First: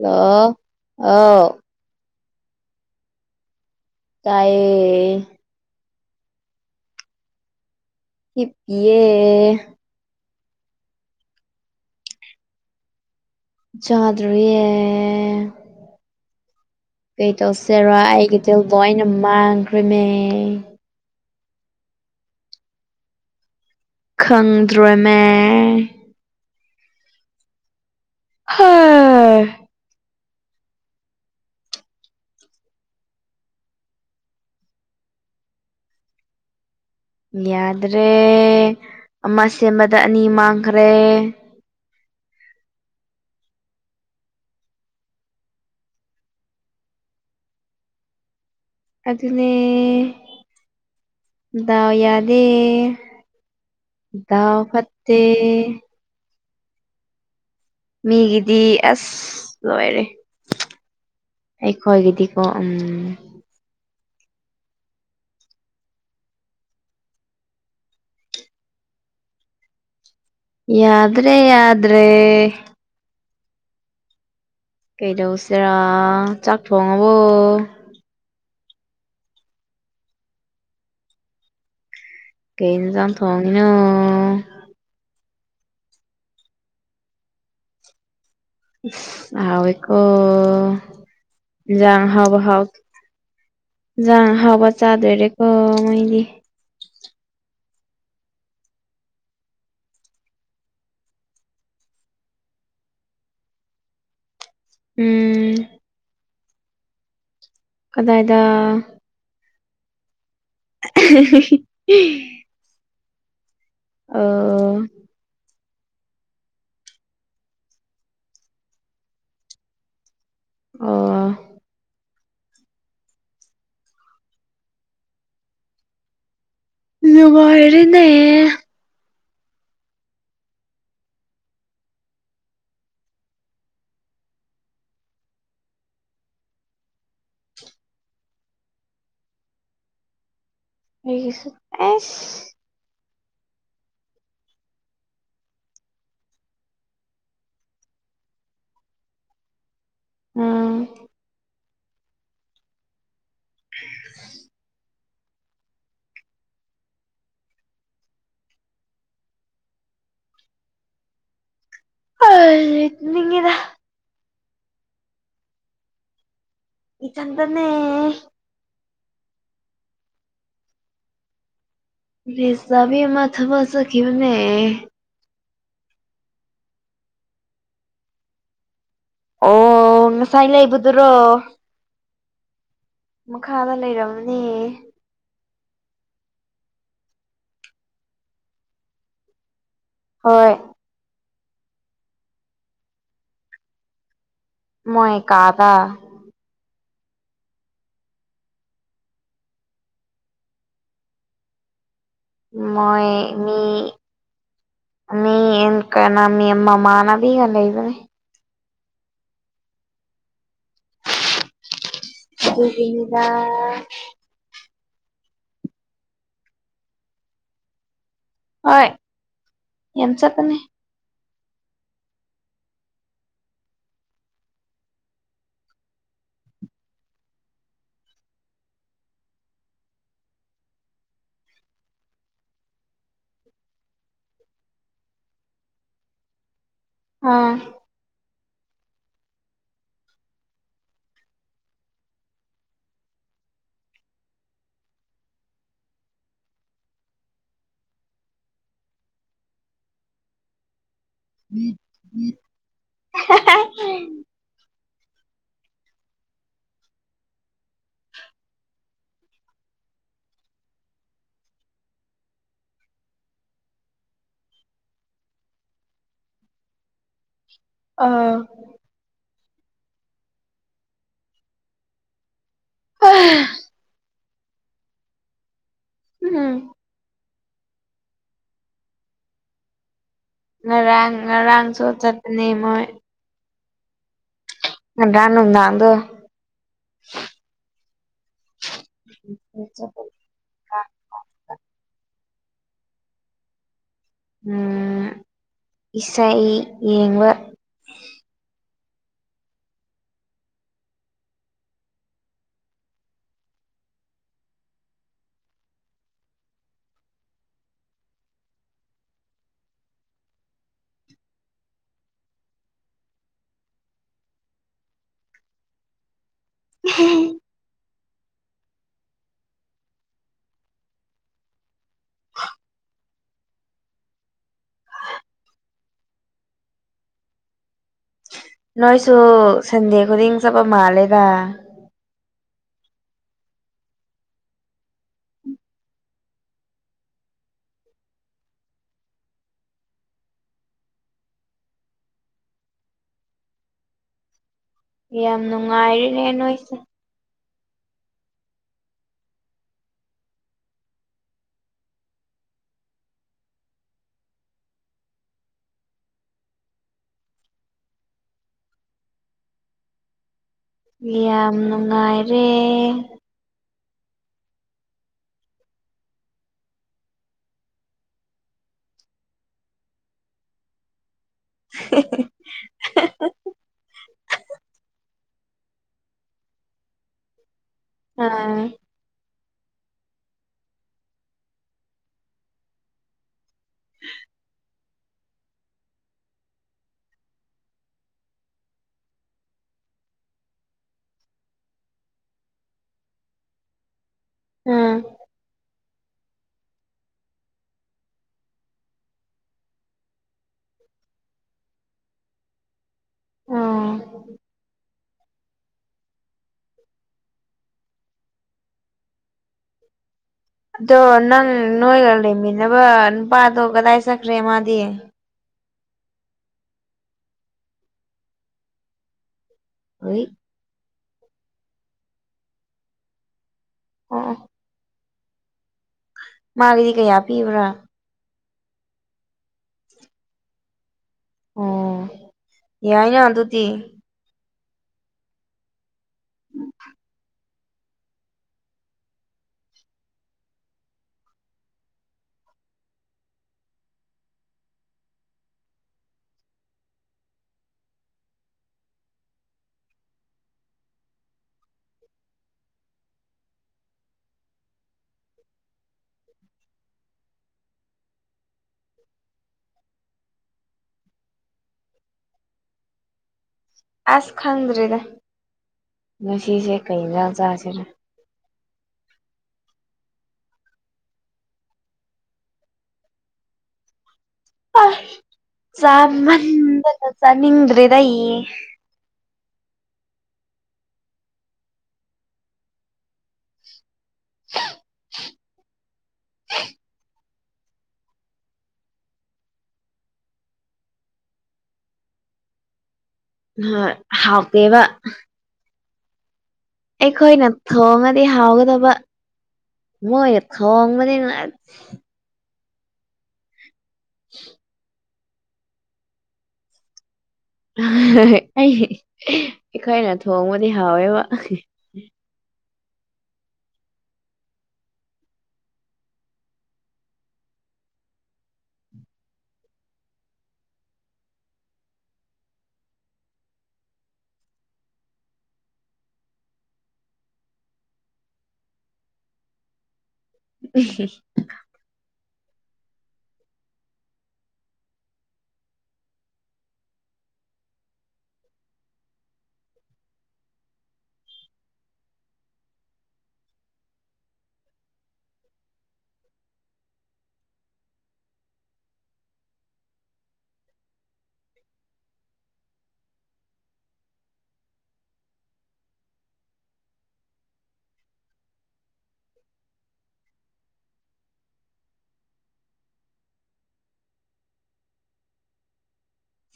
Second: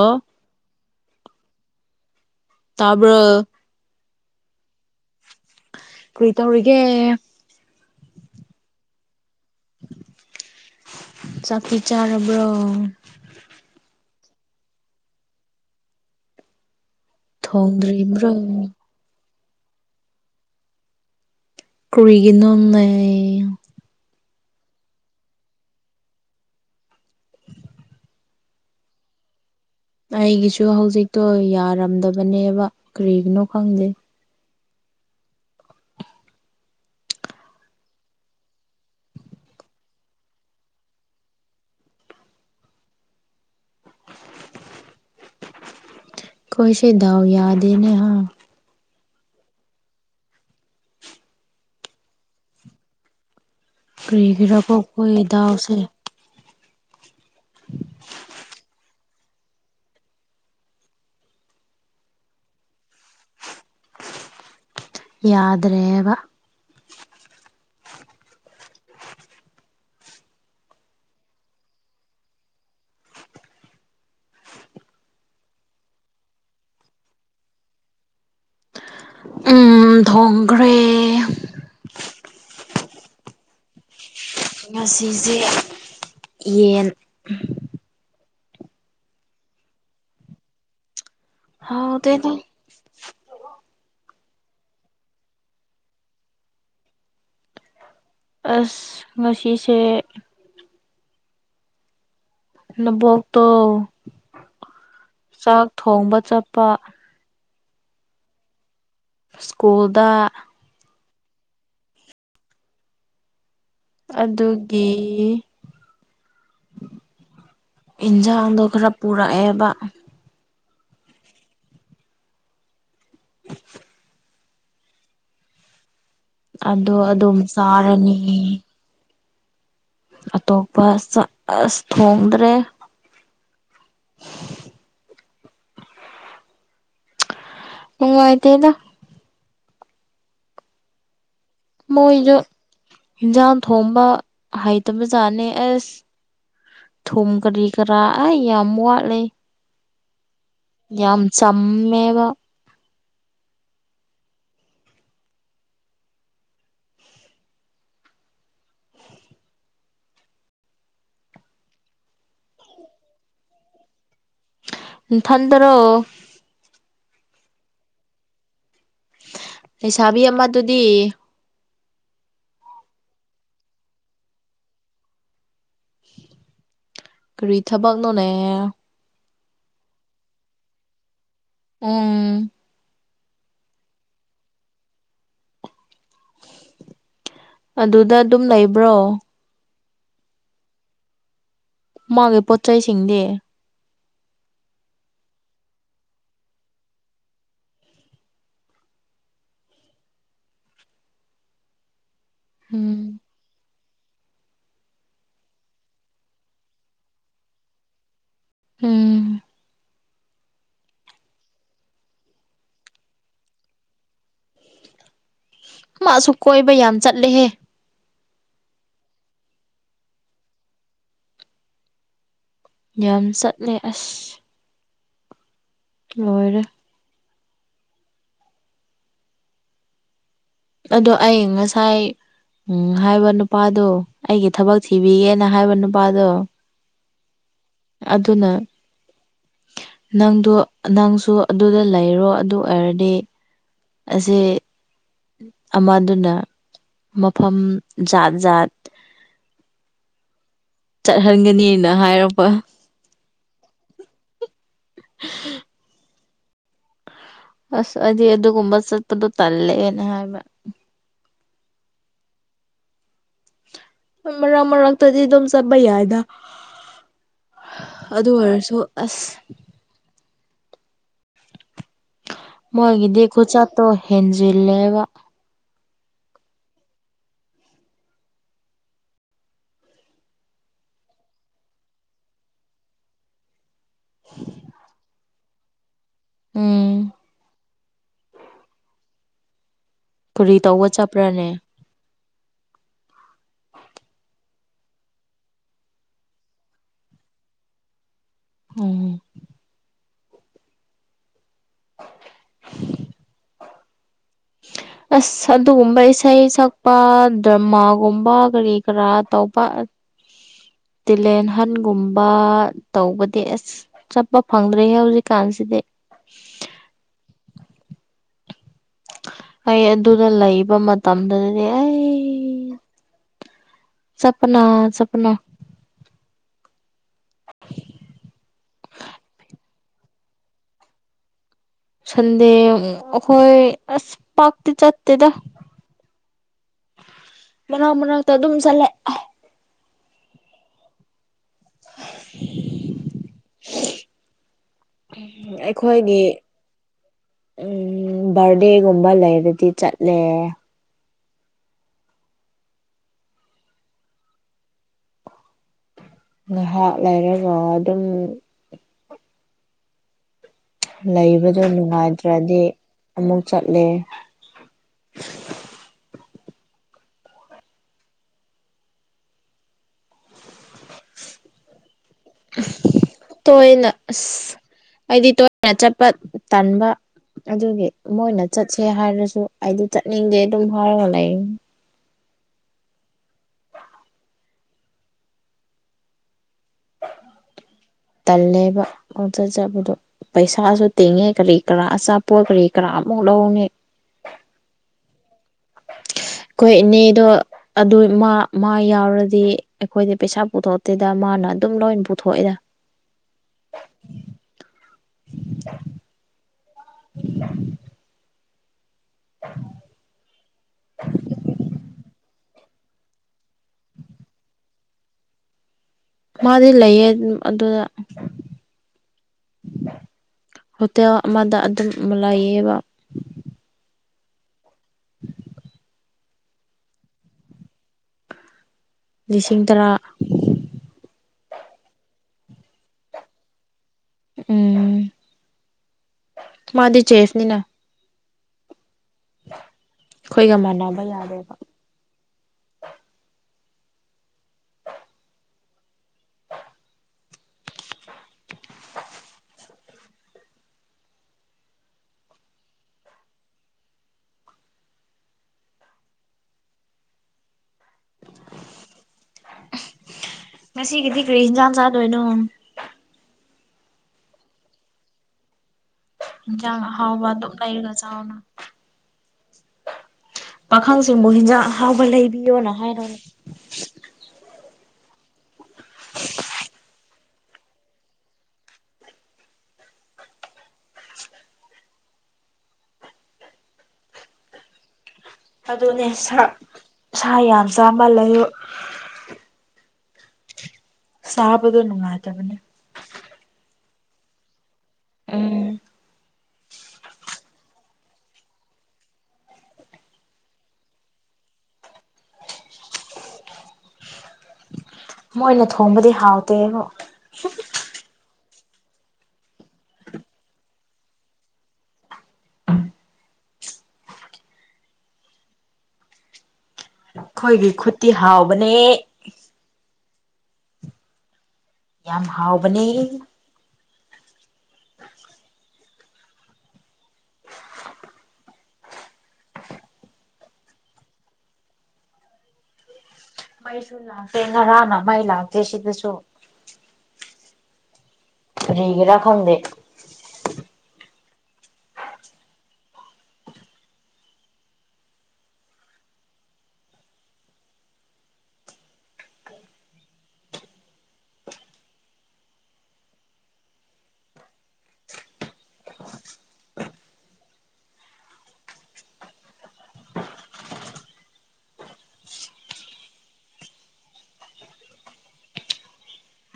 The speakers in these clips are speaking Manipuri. ꯍꯂꯣ ꯑꯥꯎ ꯇꯥꯕ꯭ꯔꯣ ꯇꯥꯏꯌꯦ ꯄꯔꯤꯇꯧꯔꯤꯒꯦ ꯍꯤꯞꯄꯤꯌꯦ ꯆꯥꯛꯇꯤ ꯆꯥꯔꯕ꯭ꯔꯣ ꯆꯥꯗ꯭ꯔꯤꯌꯦ ꯀꯩ ꯇꯧꯁꯤꯔꯣ ꯊꯣꯡꯗ꯭ꯔꯤꯕ꯭ꯔꯣ ꯑꯩꯒꯤ ꯇꯜꯗꯣ ꯑꯩꯅ ꯃꯥꯡꯈ꯭ꯔꯤꯃꯦ ꯀꯔꯤꯒꯤꯅꯣꯅꯦ ꯈꯪꯗ꯭ꯔꯦꯃꯦ ꯍꯥ ꯑꯩꯒꯤꯁꯨ ꯍꯧꯖꯤꯛꯇꯣ ꯌꯥꯔꯝꯗꯕꯅꯦꯕ ꯀꯔꯤꯒꯤꯅꯣ ꯈꯪꯗꯦ ꯌꯥꯗ꯭ꯔꯦ ꯑꯃ ꯁꯦꯝꯕꯗ ꯑꯅꯤ ꯃꯥꯡꯈ꯭ꯔꯦ ꯈꯣꯏ ꯁꯤ ꯗꯥꯎ ꯌꯥꯗꯦꯅꯦ ꯍꯥ ꯑꯗꯨꯅꯦ ꯗꯥꯎ ꯌꯥꯗꯦ ꯗꯥꯎ ꯀꯔꯤꯒꯤꯔꯀꯣ ꯐꯠꯇꯦ ꯑꯩꯈꯣꯏ ꯗꯥꯎꯁꯦ ꯃꯤꯒꯤꯗꯤ ꯂꯣꯏꯔꯦ ꯑꯩꯈꯣꯏꯒꯤꯗꯤꯀꯣ ꯎꯝ ꯌꯥꯗ꯭ꯔꯦꯕ ꯌꯥꯗ꯭ꯔꯦ ꯌꯥꯗ꯭ꯔꯦ ꯀꯩꯗꯧꯁꯦꯔꯥ ꯆꯥꯛ ꯊꯣꯡꯉꯕꯣ ꯊꯣꯡꯒ꯭ꯔꯦ ꯀꯅ ꯆ ꯊꯣꯡꯉꯅꯣ ꯉꯁꯤꯁꯦ ꯌꯦꯟ ꯍꯥꯎ ꯑꯩ ꯌꯥ ꯍꯥꯎꯇꯦꯗ ꯍꯕ ꯍꯥꯎ ꯌꯥ ꯍꯥꯕ ꯆꯥꯗ ꯑꯣꯏꯔꯦꯀ ꯃꯣꯏꯗꯤ ꯑꯁ ꯉꯁꯤꯁꯦ ꯅꯕꯣꯛꯇꯣ ꯎꯝ ꯆꯥꯛ ꯊꯣꯡꯕ ꯆꯠꯄ ꯀꯗꯥꯏꯗ ꯁ꯭ꯀꯨꯜꯗ [unintelligible] [unintelligible] ꯑꯣ ꯑꯗꯨꯒꯤ ꯏꯟꯖꯥꯡꯗꯣ ꯈꯔ ꯄꯨꯔꯛꯑꯦꯕ ꯑ ꯑꯗꯣ ꯑꯗꯨꯝ ꯅꯨꯡꯉꯥꯏꯔꯦꯅꯦ ꯆꯥꯔꯅꯤ ꯑꯇꯣꯞꯄ ꯑꯁ ꯊꯣꯡꯗ꯭ꯔꯦ ꯎꯉꯥꯏꯗꯤꯅ ꯎ ꯑ ꯍꯟꯖꯥꯡ ꯊꯣꯡꯕ ꯍꯩꯇꯕꯖꯥꯠꯅꯦ ꯑꯦꯁ ꯊꯨꯝ ꯀꯔꯤ ꯀꯔꯥ ꯑꯩ ꯌꯥꯝ ꯋꯥꯠꯂꯦ ꯎꯝ ꯎꯝꯕ [unintelligible] ꯑ ꯅꯤꯡꯉꯗ ꯏ ꯊꯗꯔꯣ ꯏꯆꯟꯇꯟꯅꯦ ꯂꯩꯁꯥꯕꯤ ꯑꯃ ꯑꯗꯨꯗꯤ ꯁꯕꯤ ꯑꯃ ꯊꯕ ꯆꯈꯈꯤꯕꯅꯦ ꯀꯔꯤ ꯊꯕꯛꯅꯣꯅꯦ ꯑꯣ ꯉꯁꯥꯏ ꯂꯩꯕꯗꯨꯔꯣ ꯎꯝ ꯃꯈꯥꯗ ꯂꯩꯔꯝꯅꯦ ꯑꯗꯨꯗ ꯑꯗꯨꯝ ꯂꯩꯕ꯭ꯔꯣ ꯍꯣꯏ ꯃꯥꯒꯤ ꯄꯣꯠꯁꯤꯡꯗꯤ ꯃꯣꯏ ꯀꯥꯗ ꯎꯝ ꯃꯣꯏ ꯃꯤ ꯃꯤ ꯀꯅꯥ ꯃꯤꯃꯃꯥꯅꯕꯤꯒ ꯂꯩꯕꯅꯦ ꯍꯝ ꯑꯗꯨꯒꯤꯅꯤꯗ ꯃꯥꯁꯨ ꯀꯣꯏꯕ ꯌꯥꯝ ꯆꯠꯂꯦꯍꯦ ꯍꯣꯏ ꯆꯠꯄꯅꯦ ꯌꯁꯠꯂ ꯑꯁ ꯑꯣꯏꯔ ꯑꯗꯣ ꯑꯩ ꯉꯁꯥꯏ ꯎꯝ ꯍꯥꯏꯕ ꯅꯨꯄꯥꯗꯣ ꯑꯩꯒꯤ ꯊꯕꯛ ꯊꯤꯕꯤꯒꯦꯅ ꯍꯥꯏꯕ ꯅꯨꯄꯥꯗꯣ ꯑꯥ ꯑꯗꯨꯅ ꯅꯪꯗꯣ ꯅꯪꯁꯨ ꯑꯗꯨꯗ ꯂꯩꯔꯣ ꯑꯗꯨ ꯑꯣꯏꯔꯗꯤ ꯁ ꯑꯃꯗꯨꯅ ꯃꯐꯝ ꯖꯥꯠ ꯖꯥꯠ [unintelligible] ꯆꯠꯍꯟꯒꯅꯤꯅ ꯍꯥꯏꯔꯛꯄ ꯍ [unintelligible] ꯑꯁ ꯍꯥꯏꯗꯤ ꯑꯗꯨꯒꯨꯝꯕ ꯆꯠꯄꯗꯣ ꯇꯜꯂꯑꯦꯅ ꯍꯥꯏꯕ ꯃꯔꯛ ꯃꯔꯛ ꯇꯗꯤ ꯑꯗꯨꯝ ꯆꯠꯄ ꯍꯥꯏꯗ ꯑꯗꯨ ꯑꯥ ꯑꯣꯏꯔꯁꯨ ꯑꯁ ꯃꯣꯏꯒꯤꯗꯤ ꯈꯨ ꯆꯠꯇꯣ ꯍꯦꯟꯖꯤꯜꯂꯦꯕ ꯎꯝ ꯉꯔꯥꯡ ꯉꯔꯥꯡ ꯁꯣ ꯆꯇ ꯅ ꯃꯣꯏ [inaudible] ꯉꯥꯔꯥꯛ ꯅꯨꯡꯗꯥꯛꯗꯣ ꯎꯝ ꯆ ꯀꯔꯤ ꯇꯧꯕ ꯆꯠꯄ꯭ꯔꯥꯅꯦ ꯎꯝ ꯏꯁꯩ ꯌꯦꯡꯕ ꯎꯝꯝ [unintelligible] ꯑꯁ ꯑꯗꯨꯒꯨꯝꯕ ꯏꯁꯩ ꯁꯛꯄ ꯗ꯭ꯔꯃꯥꯒꯨꯝꯕ ꯀꯔꯤ ꯀꯔꯥ ꯇꯧꯕ [unintelligible] ꯇꯤꯂꯦꯟꯍꯟꯒꯨꯝꯕ ꯇꯧꯕꯗꯤ ꯑꯁ ꯆꯠꯄ ꯐꯪꯗ꯭ꯔꯦ ꯍꯧꯖꯤꯛꯀꯥꯟꯁꯤꯗꯤ [inaudible] ꯎꯝ ꯑꯩ ꯑꯗꯨꯗ ꯂꯩꯕ ꯃꯇꯝꯗꯗꯤ ꯆꯠꯄꯅ ꯆꯠꯞꯅ ꯅꯣꯏꯁꯨ ꯁꯟꯗꯦ ꯈꯨꯗꯤꯡ ꯆꯠꯄ ꯃꯥꯜꯂꯦꯗ ꯁꯟꯗꯦꯑꯈꯣꯏ ꯑꯁ ꯄꯥꯥꯛꯇ ꯆꯦꯗ ꯃꯅꯥ ꯃꯅꯥꯛꯇ ꯑꯗꯨꯝ ꯆꯂꯦ ꯌꯥꯝ [inaudible] ꯑꯩꯈꯣꯏꯒꯤ ꯅꯨꯡꯉꯥꯏꯔꯦꯅꯦ ꯅꯣꯏꯁꯦ ꯎꯝ ꯕꯔꯗꯦꯒꯨꯝꯕ ꯂꯩꯔꯗꯤ ꯆꯠꯂꯦ ꯉꯥꯏꯍꯥꯛ ꯂꯩꯔꯒ ꯑꯗꯨꯝ ꯌꯥꯝ ꯂꯩꯕꯗꯣ ꯅꯨꯡꯉꯥꯏꯔꯦ ꯅꯨꯡꯉꯥꯏꯇ꯭ꯔꯗꯤ ꯑꯃꯨꯛ ꯆꯠꯂꯦ ꯇꯣꯏꯅ ꯑꯁ ꯍꯥꯏꯗꯤ ꯇ ꯑꯩꯅ ꯆꯠꯄ ꯇꯟꯕ ꯑꯗꯨꯒꯤ ꯃꯣꯏꯅ ꯑꯥ ꯆꯠꯁꯦ ꯍꯥꯏꯔꯁꯨ ꯑꯩꯗꯤ ꯆꯠꯅꯤꯡꯗꯦ ꯑꯗꯨꯝ ꯍꯥꯏꯔꯒ ꯂꯩ [inaudible] ꯇꯜꯂꯦꯕ ꯑꯃ ꯆꯠ ꯆꯕꯗꯣ ꯄꯩꯁꯥꯁꯨ ꯇꯤꯡꯉꯦ ꯀꯔꯤ ꯀꯔꯥ ꯑꯆꯥꯄꯣꯠ ꯀꯔꯤ ꯀꯔꯥ ꯑꯃꯨꯛ ꯅꯦ ꯎꯝ [inaudible] ꯑꯩꯈꯣꯏ ꯏꯅꯦꯗꯣ ꯑꯗꯨ ꯃꯥ ꯃꯥ ꯌꯥꯎꯔꯗꯤ ꯑꯩꯈꯣꯏꯗꯤ ꯄꯩꯁꯥ ꯄꯨꯊꯣꯛꯇꯦꯗ ꯃꯥ ꯅ ꯑꯗꯨꯝ ꯂꯣꯏ ꯄꯨꯊꯣꯛꯑꯦꯗ ꯑꯥ [inaudible] ꯑꯗꯣ ꯅꯪ ꯅꯣꯏꯒ ꯂꯩꯃꯤꯕ ꯅꯨꯄꯥꯗꯣ ꯀꯗꯥꯏ ꯁꯛꯈ꯭ꯔꯦ ꯃꯥꯗꯤ ꯃꯥꯗꯤ ꯂꯩꯌꯦ ꯑꯗꯨꯗ ꯍꯣꯏ ꯍꯣꯇꯦꯜ ꯑꯃꯗ ꯑꯗꯨꯝ ꯂꯩꯥꯏꯌꯦꯕ ꯑꯣ ꯃꯥꯒꯤꯗꯤ ꯀꯌꯥ ꯄꯤꯕ꯭ꯔꯥ ꯂꯤꯁꯤꯡ ꯇꯔꯥ ꯑꯣ ꯌꯥꯏꯅ ꯑꯗꯨꯗꯤ ꯎꯝ ꯃꯥꯗꯤ ꯆꯁꯅꯤꯅ ꯑꯩꯈꯣꯏꯒ ꯃꯥꯟꯅꯕ ꯌꯥꯔꯦꯕ [unintelligible] ꯉꯁꯤꯒꯤꯗꯤ ꯀꯔꯤ ꯍꯟꯁꯥꯡ ꯆꯥꯗꯣꯏꯅꯣ ꯑꯁ ꯈꯪꯗ꯭ꯔꯦꯗ ꯉꯁꯤꯁꯦ ꯀꯩ ꯌꯥ ꯆꯁꯦ ꯂꯥꯎꯅ ꯄꯥꯈꯪꯁꯤꯡꯕꯨꯨ ꯍꯤꯟꯖꯥꯡ ꯍꯥꯎꯕ ꯂꯩꯕꯤꯌꯣꯅ ꯍꯥꯏꯔꯅꯦ ꯑ ꯆꯃꯗ ꯇ ꯆ ꯅꯤꯡꯗ꯭ꯔꯤꯗꯏ ꯍ ꯑꯗꯨꯅꯦ ꯁꯥ ꯁꯥ ꯌꯥꯝ ꯆꯥꯃꯜ ꯂꯩꯨ ꯁꯥꯕꯗꯣ ꯅꯨꯡꯉꯥꯏ ꯇ ꯃꯅꯤ ꯍꯥꯎꯇꯦꯕ ꯎꯝ ꯑꯩꯈꯣꯏꯅ ꯊꯣꯡꯉꯗꯤ ꯍꯥꯎꯒꯗꯕ ꯃꯣꯏ ꯈꯣꯡ ꯃꯅꯤꯅꯨꯡ [inaudible] ꯃꯣꯏꯅ ꯊꯣꯡꯕꯗꯤ ꯍꯥꯎꯇꯦꯕ ꯑꯩ ꯑꯩꯈꯣꯏꯅ ꯊꯣꯡꯕꯗꯤ ꯍꯥꯎꯋꯦꯕ ꯑꯩꯈꯣꯏꯒꯤ ꯈꯨꯠꯇꯤ ꯍꯥꯎꯕꯅꯦ ꯌꯥꯝ ꯍꯥꯎꯕꯅꯦ [unintelligible] ꯎ ꯃꯩꯁꯨ ꯂꯥꯛꯇꯦ ꯉꯔꯥꯡꯅ ꯃꯩ ꯂꯥꯛꯇꯦ ꯁꯤꯗꯁꯨ ꯐꯔꯤꯒꯔ ꯈꯪꯗ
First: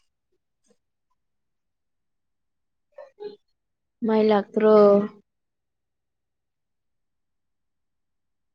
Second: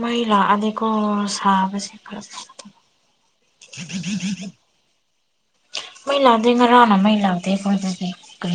ꯃꯩ ꯂꯥꯛꯑꯗꯤꯀꯣ ꯁꯥꯕꯁꯦ ꯐꯖ ꯃꯥꯏ ꯂꯥꯛꯇ꯭ꯔꯣ ꯃꯩ ꯂꯥꯛꯗ ꯉꯔꯥꯅ ꯃꯩ ꯂꯥꯛꯗ ꯐ ꯀ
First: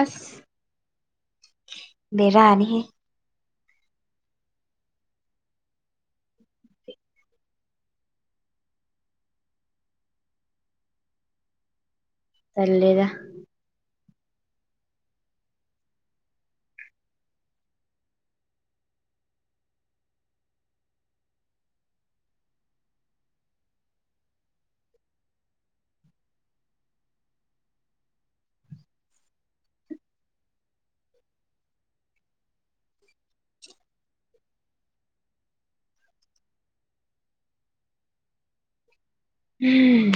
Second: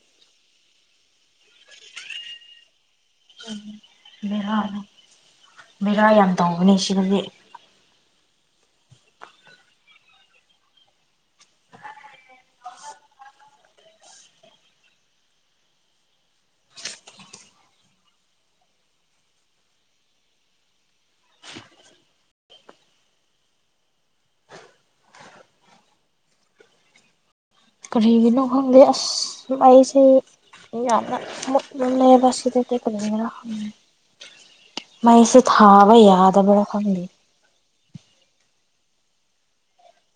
ꯑꯁ ꯂꯩꯔꯅꯤꯍ ꯕꯦꯔꯥ ꯕꯦꯔꯥ ꯌꯥꯝ ꯇꯧꯕꯅꯤ ꯁꯤꯗꯗꯤ ꯆꯔꯂꯦꯒ ꯀꯔꯤꯒꯤꯅꯣ ꯈꯪꯗꯦ ꯑꯁ ꯑꯩꯁꯦ ꯏ ꯌꯥꯝ ꯃꯁꯗꯤ ꯀꯅꯤ ꯔ ꯃꯁꯦ ꯊꯥꯕ ꯌꯥꯗꯕꯔ ꯈꯣꯡꯒꯤ ꯎꯝ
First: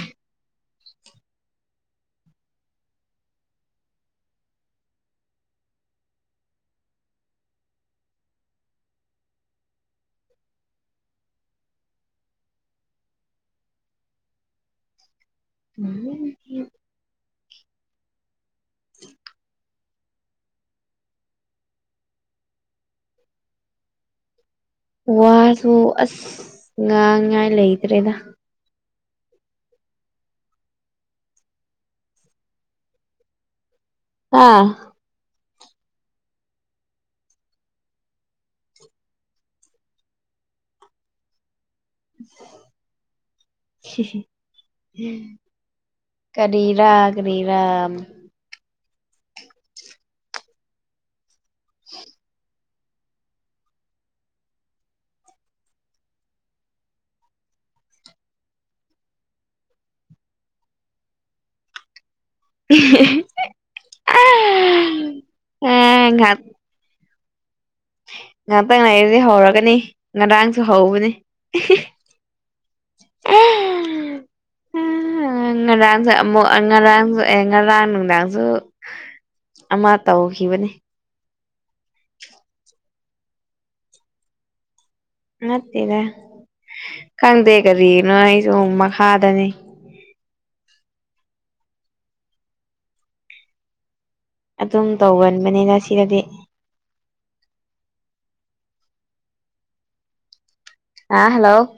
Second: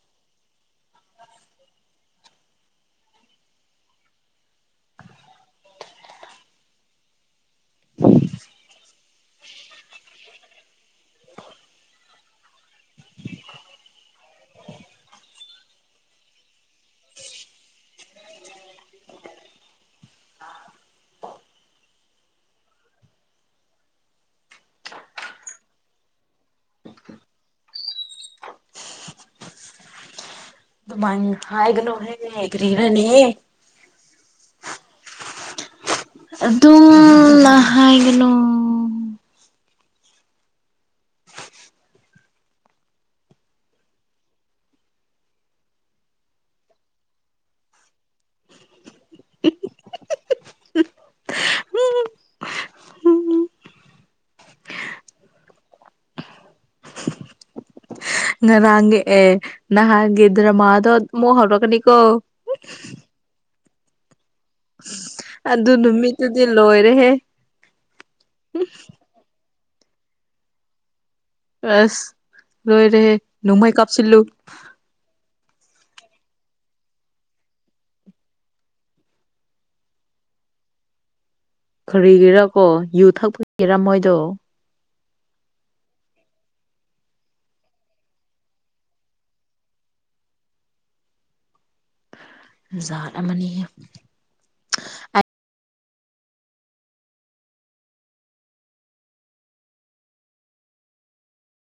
ꯑ ꯋꯥꯁꯨ ꯑꯁ ꯉꯥꯡꯉꯥꯏ ꯂꯩꯇ꯭ꯔꯦꯗ ꯑꯗꯨꯃ ꯍꯥꯏꯒꯅꯣꯦ ꯍꯦꯒꯔꯤꯔꯅꯤ ꯑꯥ ꯑꯗꯨꯝꯅ ꯍꯥꯏꯥꯏꯒꯅꯣ ꯁꯤꯝ ꯀꯔꯤꯔꯥ ꯀꯔꯤꯔꯥ [unintelligible] [unintelligible] ꯉꯔꯥꯡꯒꯤ ꯑꯦ ꯅꯍꯥꯟꯒꯤꯒꯗ꯭ꯔꯃꯗꯣ ꯃꯣ ꯍꯧꯧꯔꯛꯀꯅꯤꯀꯣ [unintelligible] ꯑꯗꯨ ꯑꯦ ꯅꯨꯃꯤꯠꯇꯨꯗꯤ ꯂꯣꯏꯔꯦꯍꯦ ꯉꯥꯛꯇꯪ ꯂꯥꯏꯔꯤꯗꯤ ꯍꯧꯔꯒꯅꯤ ꯉꯔꯥꯡꯁꯨ ꯍꯧꯕꯅꯦ ꯑꯁ ꯂꯣꯏ ꯔꯦꯍꯦ ꯅꯨꯃꯥꯏ ꯀꯥꯄꯁꯤꯨ ꯉꯔꯥꯡꯁꯨ ꯑꯃꯨꯛ ꯉꯔꯥꯡꯁꯨ ꯑꯦ ꯉꯔꯥꯡ ꯅꯨꯡꯗꯥꯡꯁꯨ ꯑꯃ ꯇꯧꯈꯤꯕꯅꯦ ꯀꯔꯤꯒꯤꯔꯥ ꯀꯣ ꯌꯨ ꯊꯛꯄꯒꯦꯔꯥ ꯃꯣꯏꯗꯣ ꯃꯠꯇꯗ ꯈꯪꯗꯦ ꯀꯔꯤꯒꯤꯅꯣ ꯑꯩꯁꯨꯨꯛ ꯃꯈꯥꯗꯅꯤ ꯖꯥ ꯑꯃꯅꯤꯅꯤ ꯀꯗꯤ ꯑ ꯍꯜꯂꯣ